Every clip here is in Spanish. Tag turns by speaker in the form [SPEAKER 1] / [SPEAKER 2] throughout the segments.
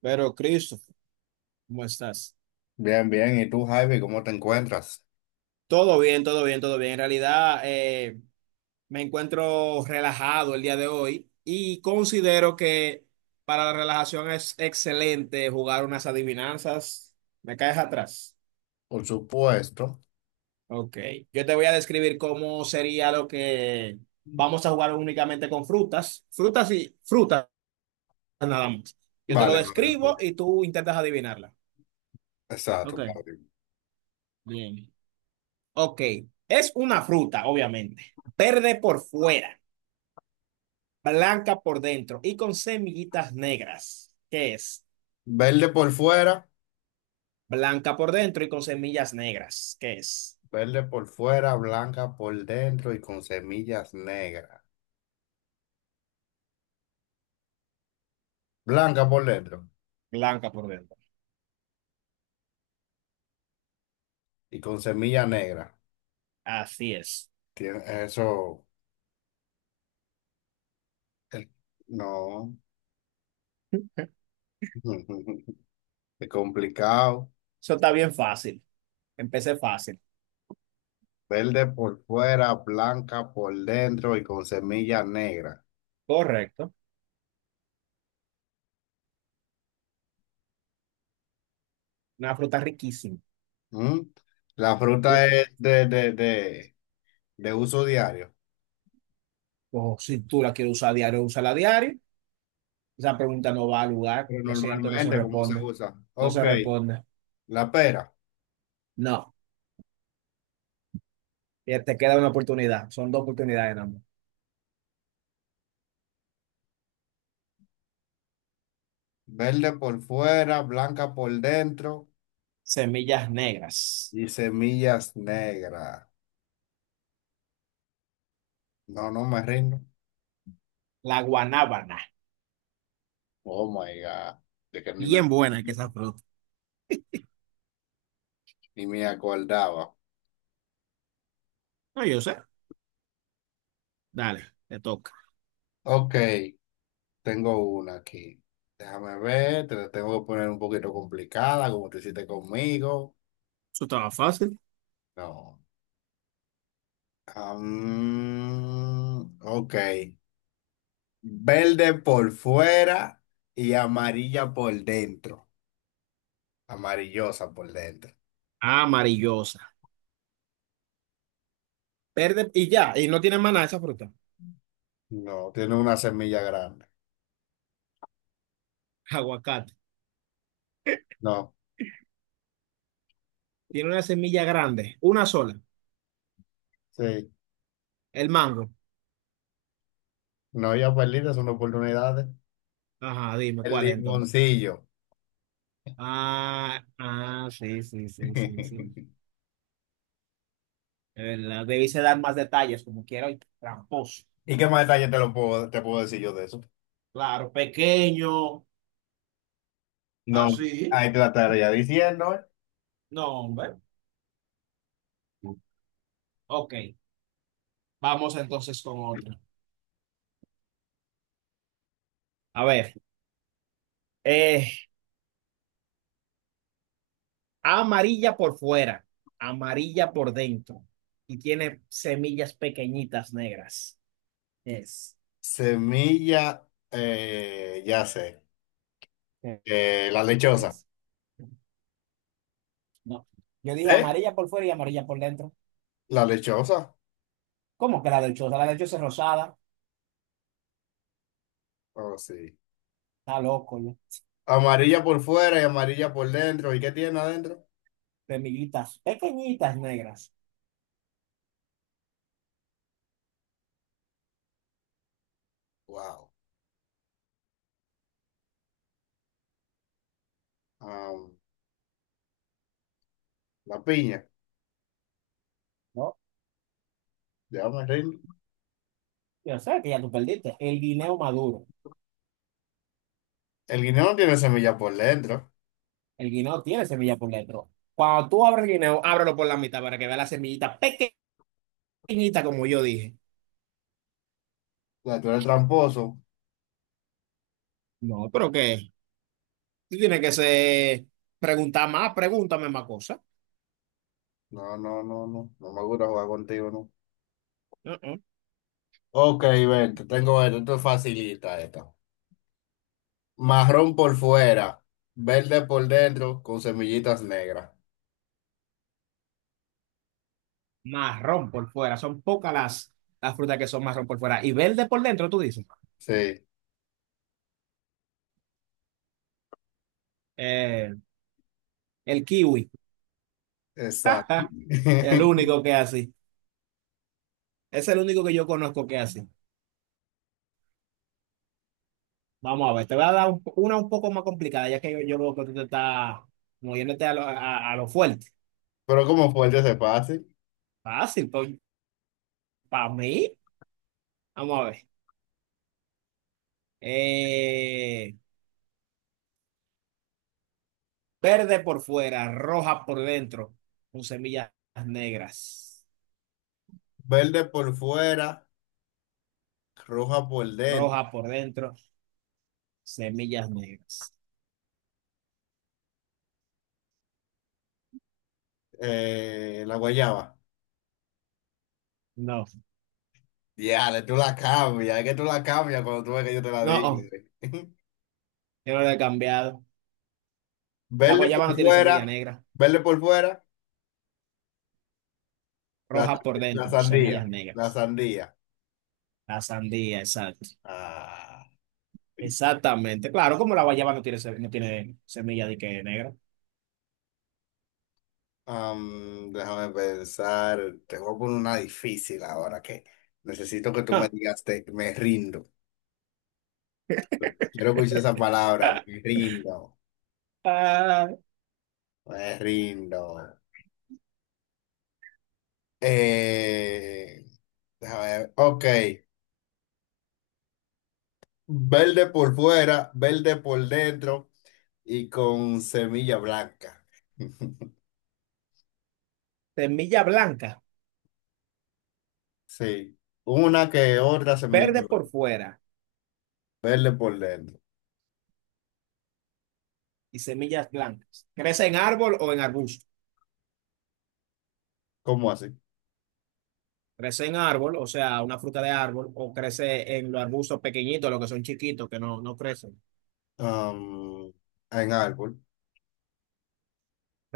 [SPEAKER 1] Pero, Christopher, ¿cómo estás?
[SPEAKER 2] Bien, bien. ¿Y tú, Javi, cómo te encuentras?
[SPEAKER 1] Todo bien, todo bien, todo bien. En realidad, me encuentro relajado el día de hoy y considero que para la relajación es excelente jugar unas adivinanzas. ¿Me caes atrás?
[SPEAKER 2] Por supuesto.
[SPEAKER 1] Ok. Yo te voy a describir cómo sería lo que vamos a jugar únicamente con frutas. Frutas y frutas nada más. Yo te lo
[SPEAKER 2] Vale, vale,
[SPEAKER 1] describo
[SPEAKER 2] vale.
[SPEAKER 1] y tú intentas adivinarla. Ok,
[SPEAKER 2] Exacto, vale.
[SPEAKER 1] bien. Ok, es una fruta, obviamente. Verde por fuera, blanca por dentro y con semillitas negras. ¿Qué es?
[SPEAKER 2] Verde por fuera,
[SPEAKER 1] Blanca por dentro y con semillas negras. ¿Qué es?
[SPEAKER 2] blanca por dentro y con semillas negras. Blanca por dentro
[SPEAKER 1] Blanca por dentro.
[SPEAKER 2] y con semillas negras.
[SPEAKER 1] Así es.
[SPEAKER 2] Tiene eso. eh, No. Es complicado.
[SPEAKER 1] Eso está bien fácil. Empecé fácil.
[SPEAKER 2] Verde por fuera, blanca por dentro y con semillas negras.
[SPEAKER 1] Correcto. Una fruta riquísima.
[SPEAKER 2] ¿Mm? La
[SPEAKER 1] Uf,
[SPEAKER 2] fruta es de uso diario.
[SPEAKER 1] o si tú la quieres usar diario, úsala a diario. Esa pregunta no va al lugar.
[SPEAKER 2] Pero
[SPEAKER 1] Lo siento, no se
[SPEAKER 2] normalmente, ¿cómo se
[SPEAKER 1] responde.
[SPEAKER 2] usa?
[SPEAKER 1] No
[SPEAKER 2] Ok,
[SPEAKER 1] se responde.
[SPEAKER 2] la pera.
[SPEAKER 1] No. Te queda una oportunidad. Son dos oportunidades, nada más.
[SPEAKER 2] Verde por fuera, blanca por dentro
[SPEAKER 1] Semillas negras.
[SPEAKER 2] y semillas negras. No, no me rindo.
[SPEAKER 1] La guanábana.
[SPEAKER 2] Oh my God. De que ni me,
[SPEAKER 1] Bien buena que esa fruta.
[SPEAKER 2] ni me acordaba.
[SPEAKER 1] No, yo sé. Dale, te toca.
[SPEAKER 2] Ok, tengo una aquí. Déjame ver, te la tengo que poner un poquito complicada, como te hiciste conmigo.
[SPEAKER 1] Eso estaba fácil.
[SPEAKER 2] No. Ok. Verde por fuera y amarilla por dentro. Amarillosa por dentro.
[SPEAKER 1] Amarillosa. Verde y ya. Y no tiene más nada esa fruta.
[SPEAKER 2] No, tiene una semilla grande.
[SPEAKER 1] Aguacate.
[SPEAKER 2] No,
[SPEAKER 1] Tiene una semilla grande. Una sola.
[SPEAKER 2] sí.
[SPEAKER 1] El mango.
[SPEAKER 2] No, ya perdidas son oportunidades.
[SPEAKER 1] Ajá, dime
[SPEAKER 2] El
[SPEAKER 1] cuál es entonces.
[SPEAKER 2] limoncillo.
[SPEAKER 1] Ah, ah, sí, sí, sí, sí, sí. De verdad, debiste dar más detalles como quiero. Y tramposo.
[SPEAKER 2] ¿Y qué más detalle te lo puedo, te puedo decir yo de eso?
[SPEAKER 1] Claro, pequeño.
[SPEAKER 2] No,
[SPEAKER 1] Así.
[SPEAKER 2] ahí te la estaría diciendo. ¿Eh?
[SPEAKER 1] No, hombre. Ok. Vamos entonces con otra. A ver. Eh, amarilla por fuera, amarilla por dentro y tiene semillas pequeñitas negras. Es,
[SPEAKER 2] Semilla, ya sé. La lechosa.
[SPEAKER 1] es. No. Yo dije
[SPEAKER 2] ¿Eh?
[SPEAKER 1] amarilla por fuera y amarilla por dentro.
[SPEAKER 2] La lechosa.
[SPEAKER 1] ¿Cómo que la del choza? La del choza es rosada.
[SPEAKER 2] Oh, sí.
[SPEAKER 1] Está loco, yo.
[SPEAKER 2] Amarilla por fuera y amarilla por dentro. ¿Y qué tiene adentro?
[SPEAKER 1] Semillitas pequeñitas negras.
[SPEAKER 2] Wow. Ah, la piña.
[SPEAKER 1] ¿No?
[SPEAKER 2] Ya me rindo.
[SPEAKER 1] Yo sé que ya tú perdiste. El guineo maduro.
[SPEAKER 2] El guineo no tiene semilla por dentro.
[SPEAKER 1] El guineo tiene semilla por dentro. Cuando tú abres el guineo, ábrelo por la mitad para que vea la semillita pequeñita, como yo dije.
[SPEAKER 2] Ya, tú eres tramposo.
[SPEAKER 1] No, pero ¿qué? Tú tienes que ser, preguntar más, pregúntame más cosas.
[SPEAKER 2] No, no, no, no. No me gusta jugar contigo, no.
[SPEAKER 1] Uh-uh.
[SPEAKER 2] Ok, ven, te tengo esto. Esto es facilita, esta. Marrón por fuera, verde por dentro, con semillitas negras.
[SPEAKER 1] Marrón por fuera, son pocas las frutas que son marrón por fuera. Y verde por dentro, tú dices.
[SPEAKER 2] Sí,
[SPEAKER 1] Eh, el kiwi,
[SPEAKER 2] exacto.
[SPEAKER 1] el único que es así. Es el único que yo conozco que es así. Vamos a ver, te voy a dar un- una un poco más complicada, ya que yo veo que tú te estás moviéndote a lo fuerte.
[SPEAKER 2] Pero como fuerte se pase.
[SPEAKER 1] Fácil, pues, para mí. Vamos a ver. Eh, verde por fuera, roja por dentro, con semillas negras.
[SPEAKER 2] Verde por fuera, roja por dentro.
[SPEAKER 1] Roja por dentro, semillas negras.
[SPEAKER 2] La guayaba.
[SPEAKER 1] No,
[SPEAKER 2] Ya, tú la cambias. Es que tú la cambias cuando tú ves que yo te la digo.
[SPEAKER 1] no, yo no lo he cambiado. La
[SPEAKER 2] Verde
[SPEAKER 1] guayaba no
[SPEAKER 2] por
[SPEAKER 1] tiene semilla
[SPEAKER 2] fuera,
[SPEAKER 1] negra,
[SPEAKER 2] verde por fuera. La,
[SPEAKER 1] roja por
[SPEAKER 2] la
[SPEAKER 1] dentro,
[SPEAKER 2] sandía,
[SPEAKER 1] semillas
[SPEAKER 2] la
[SPEAKER 1] negras.
[SPEAKER 2] sandía.
[SPEAKER 1] La sandía, exacto.
[SPEAKER 2] Ah,
[SPEAKER 1] Exactamente. Claro, como la guayaba no tiene, no tiene semilla de que negra.
[SPEAKER 2] déjame pensar, te voy a poner una difícil ahora que necesito que tú me
[SPEAKER 1] Ah,
[SPEAKER 2] digas, me rindo. Quiero escuchar esa palabra,
[SPEAKER 1] ah,
[SPEAKER 2] me rindo. Eh, Déjame ver, ok. Verde por fuera, verde por dentro y con semilla blanca.
[SPEAKER 1] semilla blanca,
[SPEAKER 2] Sí, una que otra semilla
[SPEAKER 1] verde por fuera
[SPEAKER 2] verde por dentro.
[SPEAKER 1] y semillas blancas. ¿Crece en árbol o en arbusto?
[SPEAKER 2] ¿Cómo así?
[SPEAKER 1] Crece en árbol, o sea, una fruta de árbol, o crece en los arbustos pequeñitos, los que son chiquitos, que no, no crecen.
[SPEAKER 2] am, en árbol.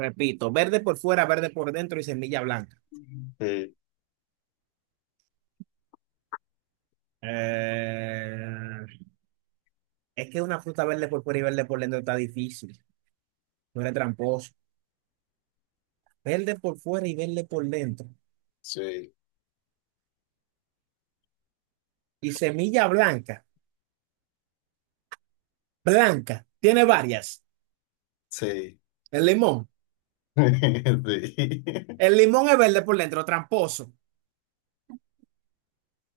[SPEAKER 1] Repito, verde por fuera, verde por dentro y semilla blanca.
[SPEAKER 2] Ujú. Sí,
[SPEAKER 1] Eh, es que una fruta verde por fuera y verde por dentro está difícil. No eres tramposo. Verde por fuera y verde por dentro.
[SPEAKER 2] sí,
[SPEAKER 1] Y semilla blanca. Blanca. Tiene varias.
[SPEAKER 2] sí.
[SPEAKER 1] El limón.
[SPEAKER 2] Sí.
[SPEAKER 1] El limón es verde por dentro, tramposo.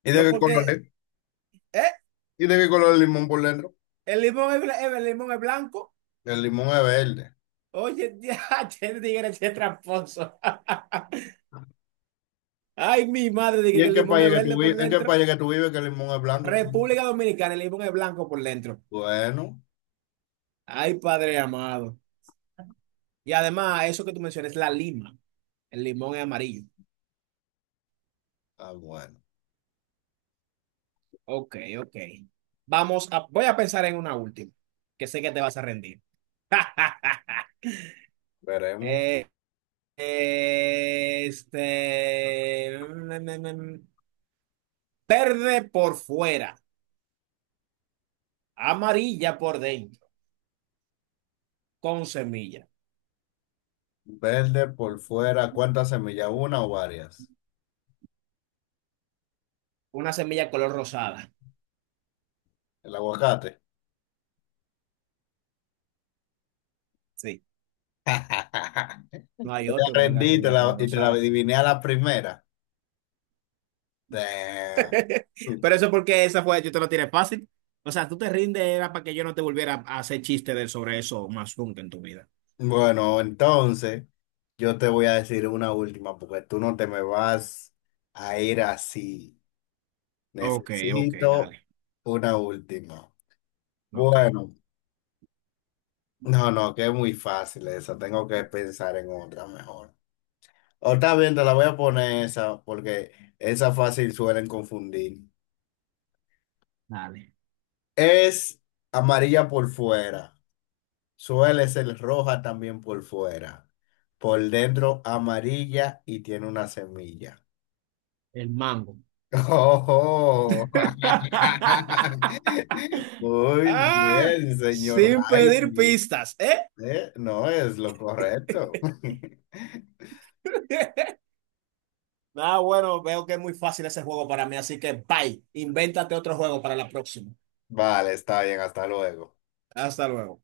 [SPEAKER 2] ¿Y
[SPEAKER 1] Yo
[SPEAKER 2] de qué color es?
[SPEAKER 1] porque... ¿Eh?
[SPEAKER 2] ¿Y de qué color el limón por dentro?
[SPEAKER 1] El limón es, el limón es blanco.
[SPEAKER 2] El limón es verde.
[SPEAKER 1] Oye, ya, che, tigre, che, tramposo. Ay, mi madre, dije
[SPEAKER 2] ¿Y
[SPEAKER 1] que
[SPEAKER 2] en
[SPEAKER 1] el
[SPEAKER 2] qué
[SPEAKER 1] limón es
[SPEAKER 2] país que tú
[SPEAKER 1] verde por
[SPEAKER 2] vives? ¿En qué
[SPEAKER 1] dentro.
[SPEAKER 2] país que tú vives que el limón es blanco por dentro?
[SPEAKER 1] República Dominicana, el limón es blanco por dentro.
[SPEAKER 2] Bueno,
[SPEAKER 1] Ay, padre amado. Y además, eso que tú mencionas, la lima. El limón es amarillo.
[SPEAKER 2] ah, bueno.
[SPEAKER 1] Ok, ok. Vamos a, voy a pensar en una última, que sé que te vas a rendir.
[SPEAKER 2] Veremos.
[SPEAKER 1] Eh, este, mm. verde por fuera, amarilla por dentro, con semilla.
[SPEAKER 2] Verde por fuera. ¿Cuántas semillas? ¿Una o varias?
[SPEAKER 1] Una semilla color rosada.
[SPEAKER 2] El aguacate.
[SPEAKER 1] Sí, no hay
[SPEAKER 2] Yo te
[SPEAKER 1] otro que tenga
[SPEAKER 2] rendí y
[SPEAKER 1] semilla color
[SPEAKER 2] y te la
[SPEAKER 1] rosada.
[SPEAKER 2] adiviné a la primera. Damn.
[SPEAKER 1] Pero eso es porque esa fue, yo te lo tiré fácil. O sea, tú te rindes, era para que yo no te volviera a hacer chistes de, sobre eso más nunca en tu vida.
[SPEAKER 2] Bueno, entonces yo te voy a decir una última porque tú no te me vas a ir así.
[SPEAKER 1] Ok, ok,
[SPEAKER 2] Necesito
[SPEAKER 1] dale.
[SPEAKER 2] una última.
[SPEAKER 1] Ok,
[SPEAKER 2] Bueno, no, no, que es muy fácil esa. Tengo que pensar en otra mejor. O está bien, te la voy a poner esa porque esa fácil suelen confundir.
[SPEAKER 1] dale.
[SPEAKER 2] Es amarilla por fuera. Suele ser roja también por fuera. Por dentro amarilla y tiene una semilla.
[SPEAKER 1] El mango.
[SPEAKER 2] Oh, muy
[SPEAKER 1] Ah,
[SPEAKER 2] bien, señor
[SPEAKER 1] sin pedir
[SPEAKER 2] Jaime.
[SPEAKER 1] pistas, ¿eh?
[SPEAKER 2] ¿Eh? No es lo correcto.
[SPEAKER 1] Ah, bueno, veo que es muy fácil ese juego para mí, así que bye. Invéntate otro juego para la próxima.
[SPEAKER 2] Vale, está bien, hasta luego.
[SPEAKER 1] Hasta luego.